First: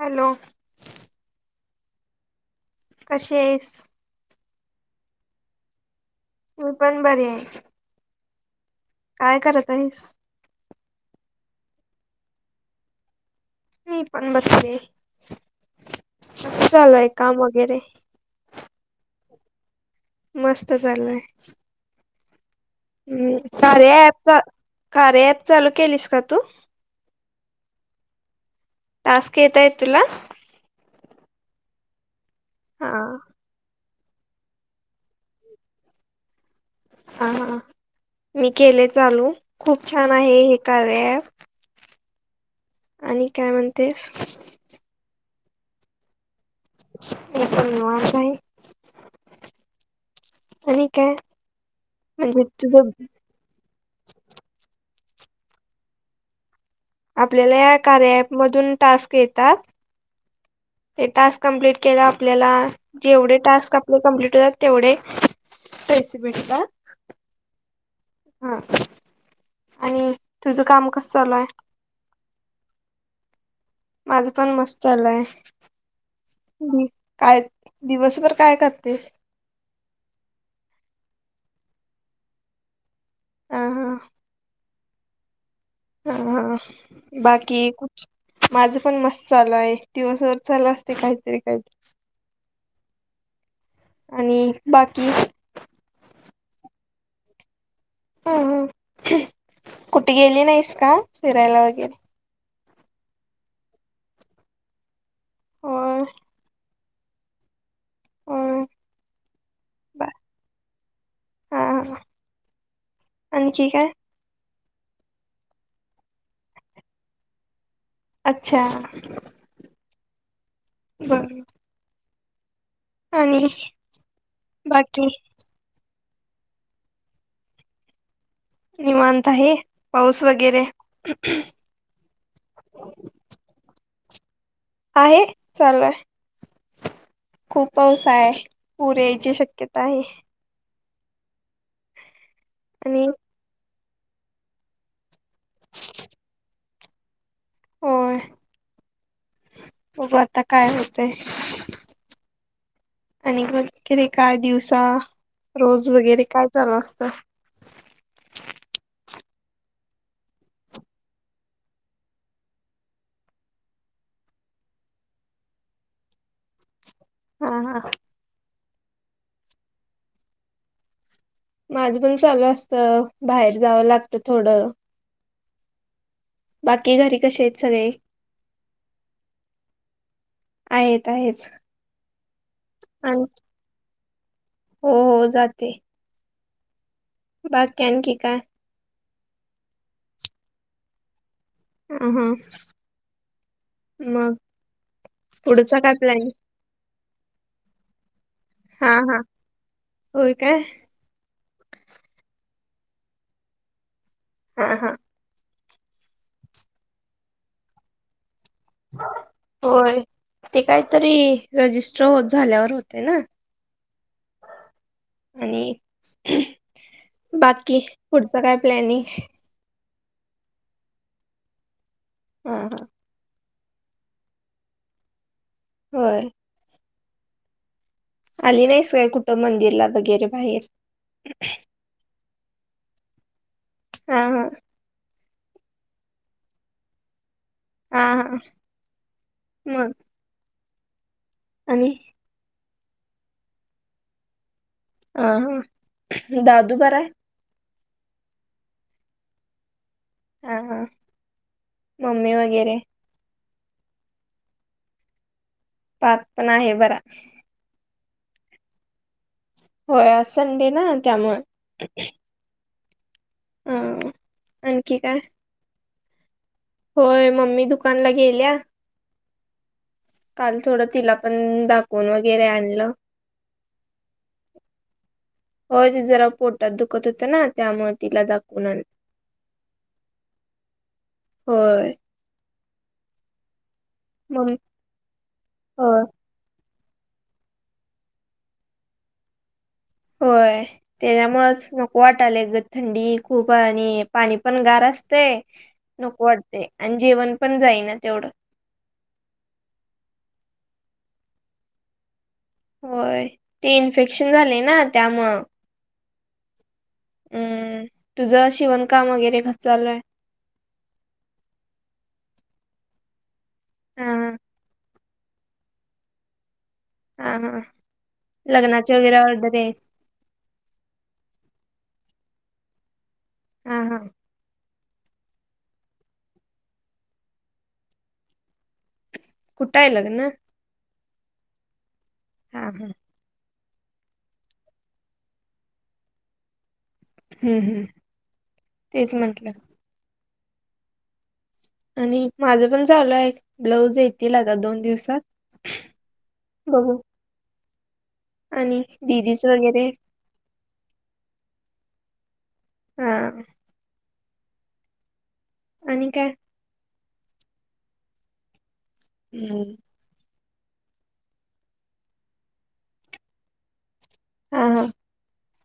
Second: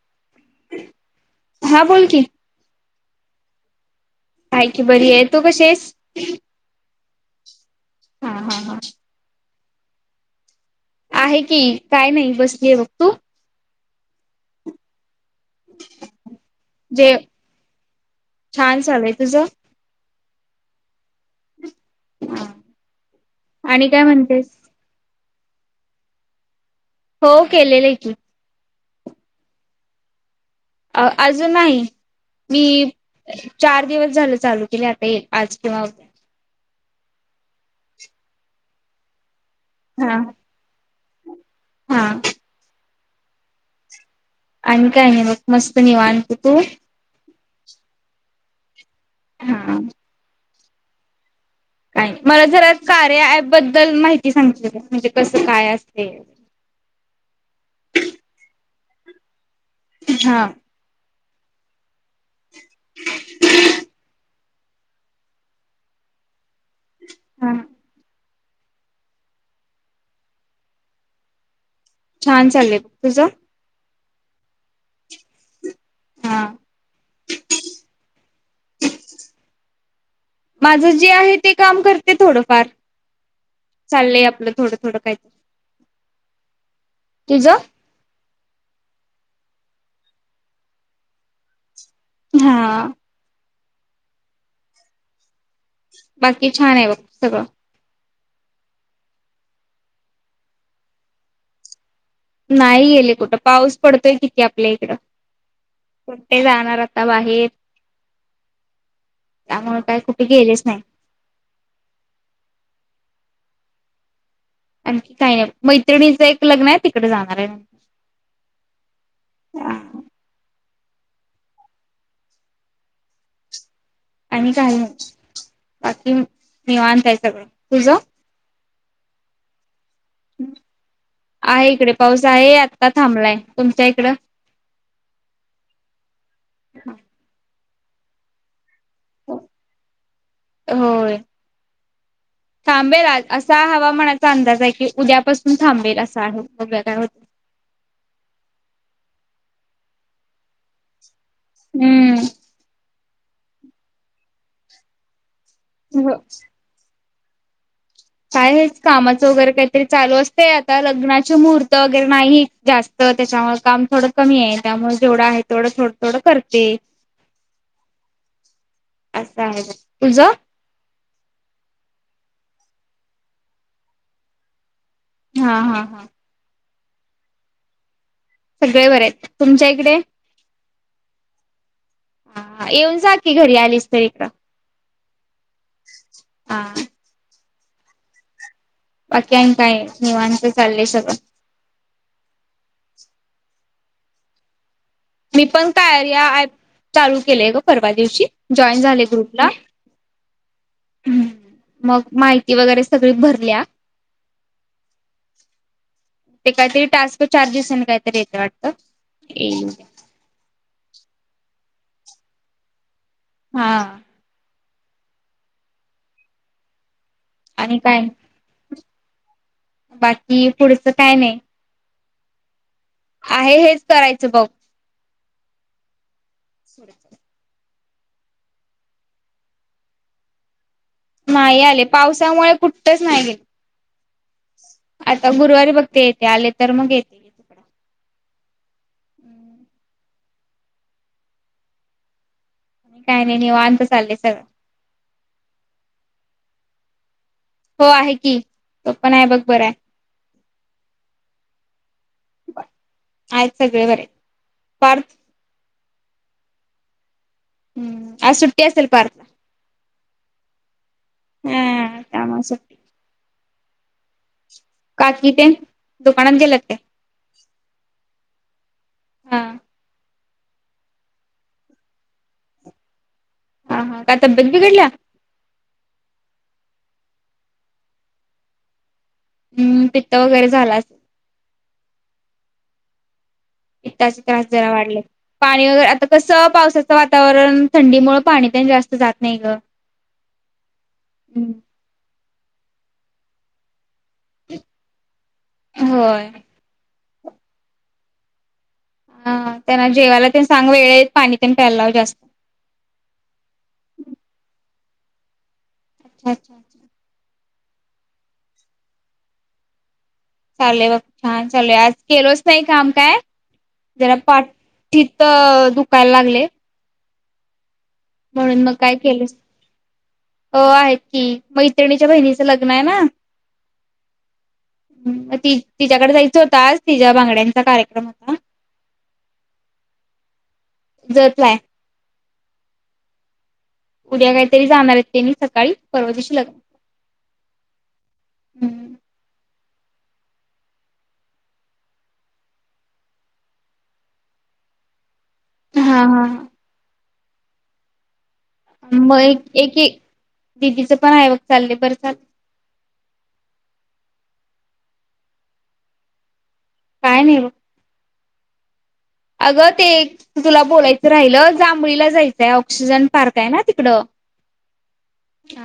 Hello. हा बोल की. कशी हायस? हाय की बरी आहे. तू कशी हायस? मी पण बरी हाय. हा हा हा. काय करतईस? आहे की काय नाही बसलोय बघ तू. मी पण बसले कस चलय जे काम वगैरे छान चालू हाय. तुझं? मस्त चालय. हम्म. आणि कार्य काय ऍप म्हणतेस कार्या ऍप चालू केलीस का तू? हो केलेलं आहे की टास्क येत आहेत तुला अ अजून नाही मी हा चार. दिवस झालं चालू केले आता एक आज किंवा उद्या ह ह मी केले चालू खूप छान हा आहे हे कार्या अँप हा. आणि काय म्हणतेस? आणि काय नाही मग मस्त निवांत तू. मी पण निवांत आहे हां. आणि का?? काय.. मला जरा कार्या ऍप बद्दल माहिती सांगते काय म्हणजे कसं काय असते. आपल्याला कार्या अँप मधून टास्क येतात. हा. ते टास्क कमप्लीट केलं आपल्याला जेवढे टास्क आपले कमप्लीट होतात. तेवढे पैसे भेटतात. हम. हा आणि तुझं काम कसं चालू हाय छान चालेत तुझं. माझं पण मस्त चालू हाय हा तू बी काय दिवसभर काय करतेस माझं जे आहे ते काम करते थोडंफार. ह हा चाललंय आपलं थोडं थोडं काहीतरी. ह हा तुझं? बाकी. माझ पण मस्त चालू आहे दिवसभर चालू असतंय काहीतरी काहीतरी. हा. आणि बाकी. बाकी छान आहे बघ सगळं. अ कुठे गेली नाहीस का फिरायला वगैरे. नाही गेले कुठं पाऊस पडतोय किती आपल्या इकड होय कुठे जाणार. तवा हेच होय त्यामुळे काय बा कुठे गेलेच नाही. हा हा आणखी काय. आणखी काही नाही मैत्रिणीचं एक लग्न आहे तिकडे जाणार आहे. अच्छा! ह. बर. आणि आणि काही बाकी नाही बाकी निवांत आहे सगळं तुझं निवांत आहे पाऊस वगैरे. आहे इकडे पाऊस आहे आत्ता थांबलाय तुमच्या इकडं आहे चालूय खूप पाऊस हाय पूर यायची शक्यता आहे होय आणि थांबेल आज असा हवामानाचा अंदाज आहे की उद्यापासून थांबेल असा आहे बघूया काय होतय होय बघू आता काय होतेय हम्म. आणि मग काय दिवसा रोज वगैरे काय चालू असतं. काय हेच कामाचं वगैरे काहीतरी चालू असतंय आता लग्नाचे मुहूर्त वगैरे नाहीत जास्त त्याच्यामुळे काम थोडं कमी आहे त्यामुळे जेवढं आहे तेवढं थोडं थोडं करते. हा हा अस आहे तुझा माझं पण चालू असत बाहेर जावं लागतं थोडं हा हा हा बाकी घरी कसे आहेत सगळे सगळे बरे आहेत तुमच्या इकडे आहेत आहेत हा येऊन आणि जाखी घरी आलीस तर इकड हो हो जाते हा बाघ क आणखी काय बाकीन काय निवणचं चाललंय सगळं अ हां मग मी पण पुढचा काय प्लॅन या ऍप चालू केलेय ग परवा दिवशी जॉईन हा झाले हा ग्रुपला होय काय ह् मग माहिती वगैरे सगळी भरल्या हा हा ते काहीतरी टास्क चार्जेस आणि काहीतरी येत वाटत होय ते काहीतरी रजिस्टर होत झाल्यावर होते ना हा आणि आणि बाकी काय पुढ काय प्लॅनिंग बाकी पुढचं काय नाही हा हा आहे हेच करायचं बघ होय सुरप आली नाहीस काय कुठं मंदिरला वगैरे बाहेर नाही आले पावसामुळे कुठठच नाही गेले हा हा आता गुरुवारी बघते येते आले तर मग येते पड हा हा मग आणि काय नाहीय निवा अंत सल्ले सर ह हा दादू बराय हो आहे की तो पण आहे बघ बर आहे हा हा मम्मी वगैरे आहेत सगळे बरे पार्थ पार्थ पण आहे बरा हम्म आज सुट्ट असेल पार हो संडे ना त्यामुळे ह स ह काकीि ते दुकानात गेलं ते होय मम्मी दुकानला गेल्या हा काल थोडं तिला पण दाखवून वगैरे आणलं हा हा काय तब्येत बिघडल्या हो ते जरा पोटात दुखत होतं ना त्यामुळे तिला दाखवून आण हम् पित्त वगैरे झाला अस होय पताचे त्रास मम्मी जरा वाढले पाणी वगैर होय आता कस पावसाचं वातावरण थंडीमुळेळ पाणी तेन जास्त जात नाही ग होय त्याच्यामुंळच नको वाटालय ग थंडी खूप आणि पाणी पण गार असते नको होय वाटते आणि जेवण पण जाईना तेवढं ह त्यांना जेवायला ते सांग वेळेत पाणी ते प्यायला लाव जास्त होय ते इन्फेक्शन झाले ना त्यामुळं अच्छ अच्छ अ्ा हम्म तुझं शिवणकाम वगैरे कसं चालूय चाल ब छान चालूय आज केलच नाही काम काय हा जरा पाठ तथ दुखयला लागले हा हा म्हणून मग लग्नाची काय वगैरे केलं ऑर्डर आहे अ आहेत की मग इत्रिणीच्या बहिणीचं लग्न आहे ना हा हा मग ति तिच्याकडे जायचं होताच तिच्या बांगड्यांचा कार्यक्रम होता कुठाय लग ना जपलाय हा हा उद्या काहीतरी जाणार आहेत त्यांनी सकाळी परर्वतीशी लग्न हम्म हम्म लग्न. तेच म्हंटलं आणि माझं पण चालू आहे ब्लाऊज येतील आता दोन दिवसात हा हा हो हो मग दिदीच एक वगैरे एक दिदीच पण ऐवक चाललंय बरं चाल हम आणि काय काय नाही अगं हम्म ते तुला बोलायचं राहिलं जांभळीला जायचंय ऑक्सिजन पार्क आहे ना तिकडं हा हा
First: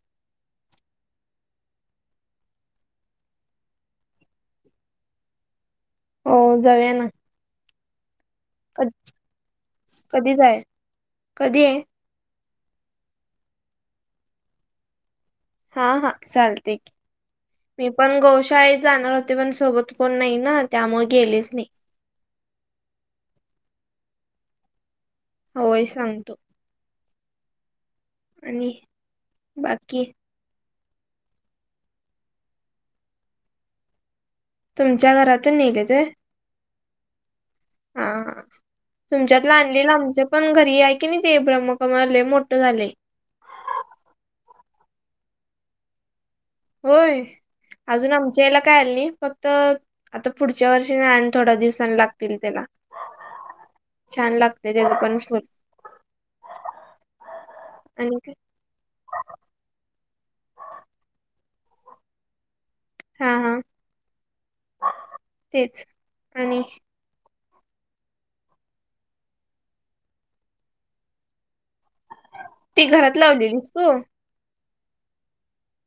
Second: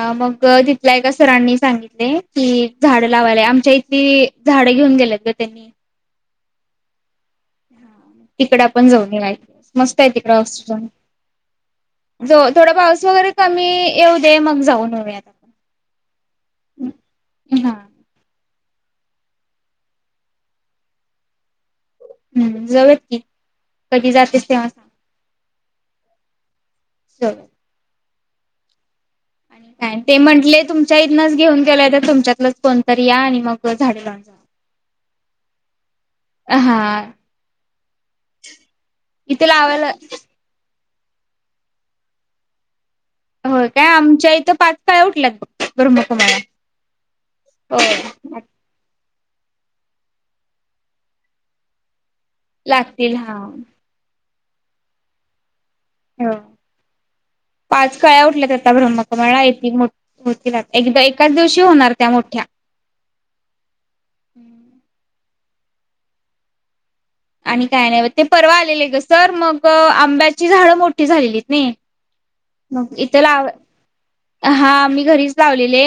अ मग तिथल्या एका सरांनी सांगितले कि झाड लावायलाय आमच्या इथली झाडं घेऊन गेलेत ग त्यांनी हो जाऊया ना तिकड आपण क जाऊन मस्त आहे तिकड कधी जाय हॉस्पिटल कधी आहे ज थोडा पाऊस वगैरे कमी येऊ दे मग जाऊन होऊ आता हा हा चालते हा मी पण गोशाळेत जाणार होते पण सोबत कोण नाही ना त्यामुळे गेलेच नाही हम्म जवत की कधी जातेस तेव्हा होय सांगतो [unintelligible] आणि आणि काय, बाकी ते म्हटले तुमच्या इथनच घेऊन गेलोय तर तुमच्यातलंच कोणतरी या आणि मग झाडे लावून जा. तुमच्या घरातून नेलं ते अ... हा हा... इथे तुमच्यातला लावायला आणलेलं आमच्या पण घरी हाय की नई ते ब्रह्मकमळ लई मोठं झालं हो काय... आमच्या इथं पाच कळ्या उठल्यात फक्त ब्रह्मकमळाला होय अजून आमच्याला कायल नाही फक्त आता पुढच्या वर्षी नाही थोडा दिवसांनी लागत त्याला लागतील हा छान लागते त्याला पणर हो पाच आणि काळ्या काय उठल्यात आता ब्रम्ह मला येत मो एकदा एकाच दिवशी होणार त्या मोठ्या हा, हा... तेच आणि आणि काय नई बग, ते परवा आलेले ग सर, मग आंब्याची झाडं मोठी झालेलीत नाई ती मग घरात इथं लाव, लावलेलीस तू हा मी घरीच लावलेले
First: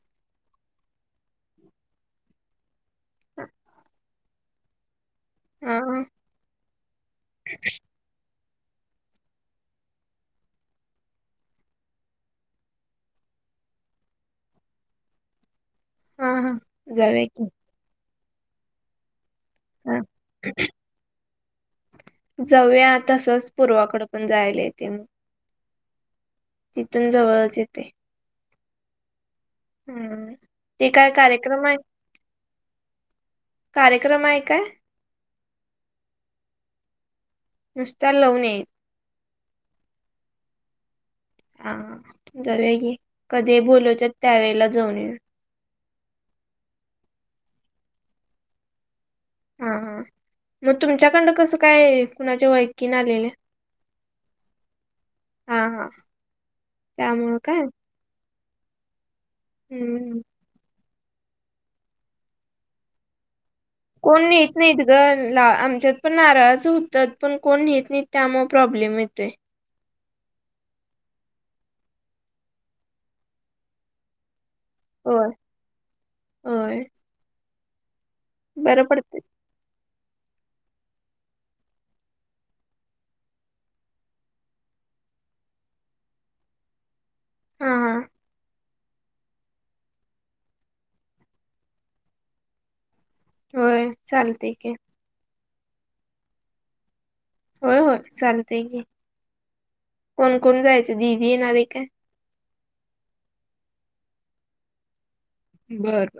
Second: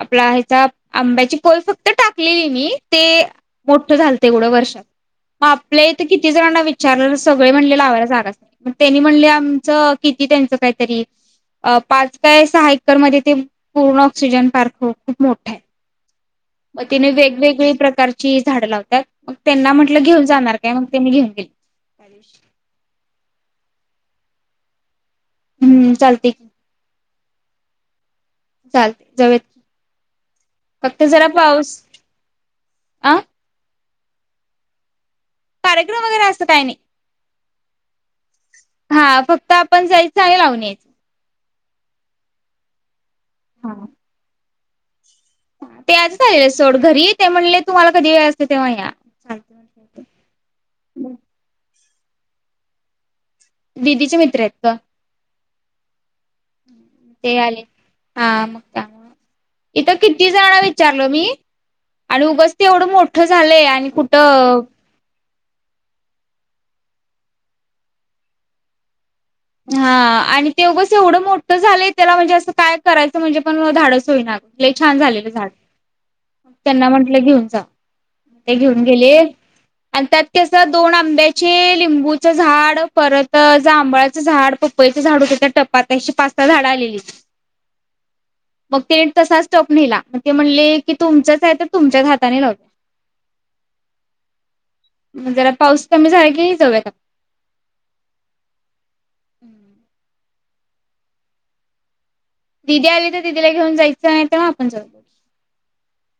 आपला ह्याचा... आंब्याची कोय फक्त टाकलेली मी, ते मोठं झालते एवढं वर्षात हा आपल्या हा इथं किती जणांना विचारलेलं, सगळे म्हणले लावायला जागाच नाई मग त्यांनी म्हणले, आमचं किती त्यांचं काहीतरी अ पाच काय सहा एकरमध्येध्ये ते पूर्ण ऑक्सिजन पार्क [unintelligible] खूप मोठं ए हा हा मग तेनी जाऊया की वेगवेगळी प्रकारची झाडं लावतात, मग त्यांना हा म्हटलं घेऊन जाणार काय, मग त्यांनी घेऊन गेली जाऊया तसंच... पूर्वाकडं पण जायला येते मग हम्म... चालतंय तिथून जवळच ये ते चालते, जवळ ए... हम्म ते फक्त काय जरा कार्यक्रम पाऊस... आहे अं कार्यक्रम आहे काय कार्यक्रम वगैरे असं काई नई नुसत्या [unintelligible] ये हा फक्त आपण जायचं आहे [unintelligible] हा... जाऊया की, कधी हा बोलवत्यात, त्यावेेळेला जाऊन येऊ ते आजच आलेले सोड घरी, ते म्हणले तुम्हाला कधी वेळ असतो तेव्हा या हा चालते हा, मग तुमच्याकडं कसं काय, कुणाच्या वळखीने आलेले? दिदीचे मित्र हेत गं हा हा ते त्यामुळं आले, काय हा मग [unintelligible] इथं हम्म किती जण विचारलो मी आणि उगच ते एवढं मोठं झालंय आणि कोण नेत कुठं नाइत गं.. ला आमच्यात पण नारळाचं होत्यात, पण कोण नेत नईत त्यामुळे प्रॉब्लेम येतोय हा आणि ते उगच एवढं मोठं झालंय त्याला म्हणजे असं [unintelligible] करायचं म्हणजे पण धाडस होईना लई छान झालेय होय गं झाड, होय त्यांना म्हंटलं घेऊन जा ते घेऊन बरं गेले पडतंय आणि त्यात कसं, दोन आंब्याची, लिंबूचं झाड परत जांभळाचं झाड, पपईचे झाड होतं त्या टपात, अशी पाच सहा झाडं आलेली हा हा मग ते तसाच टोप नेला मग ते म्हणले की तुमचंच आहे तर तुमच्याच हाताने लाव होय, चालतंय की जरा पाऊस कमी झाला की, जाऊयात आपण होय होय, चालतंय की, कोण कोण जायचं, दीदी येणारे काय? दिदी आली तर दीदीला घेऊन जायचं नाही ना आपण जाऊ बरर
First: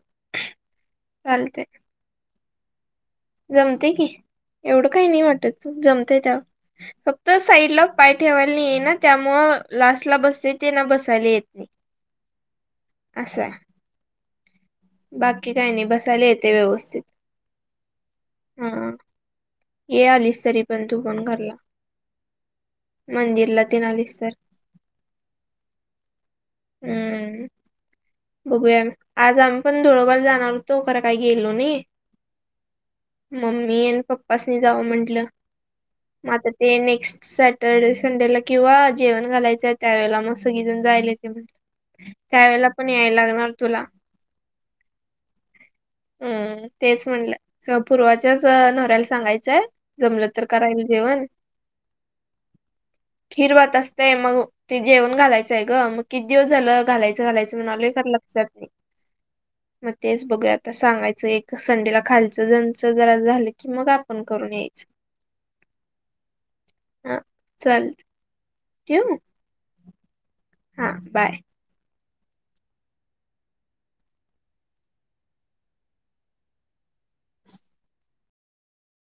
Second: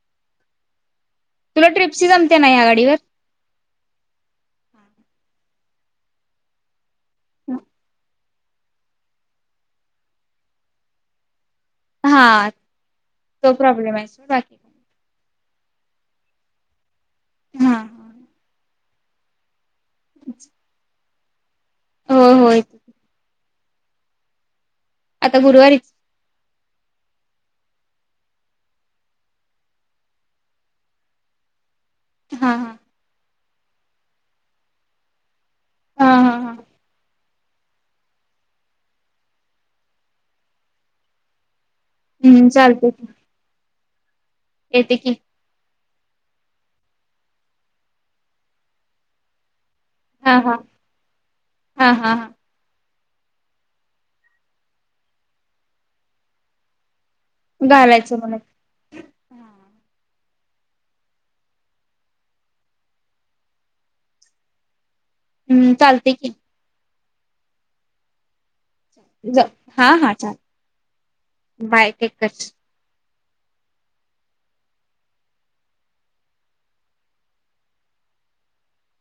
तुला ट्रिपची जमते ना या गाडीवर जमते की एवढं काही नाही वाटत तू जमते त्यावर फक्त साईडला पाय ठेवायला नाहीय ना त्यामुळ लास्ट ला बसते ते ना बसायला येत. हा तो प्रॉब्लेम आहे स बाकी बाकी काही नाही बसायला येते व्यवस्थित हा. हा ये आलीस तरी पण, तू पण घरला, होय होय मंदिरला तेन आलीस तर आता गुरुवारीच हम्म बघूया आज आम्ही पण धुळवरर जाणार होतो खरं काही गेलो नाही. हा हा मम्मी अ पप्पासनी जावं म्हंटलं हा मग हा आता हा ते नेक्स्ट सॅटरडे संडेला किंवा जेवण घालायचंय त्यावेेळेला मग सगळीजण जायल. हम्म चालतय की - लागणार तुला येते की हम्म तेच म्हणलं स पूर्वाच्याच नवऱ्याला सांगायचंय जमलं हा तर हा करायल जेवण हा हा हा खीर भात असतय मग ते जेवण घालायचंय ग मग किती जव झालं घालायचं घालायचं म्हणालोय खर घालायचं म्हणत लक्षात नई मग तेच बघू याआता सांगायचं एक संडेला खालचं जणचं जरा झालं की मग आपण करून ये [inaudible] हम्म चालतय की हा चल ठेवू ज हा हा चाल - हा बाय बाय टेक कर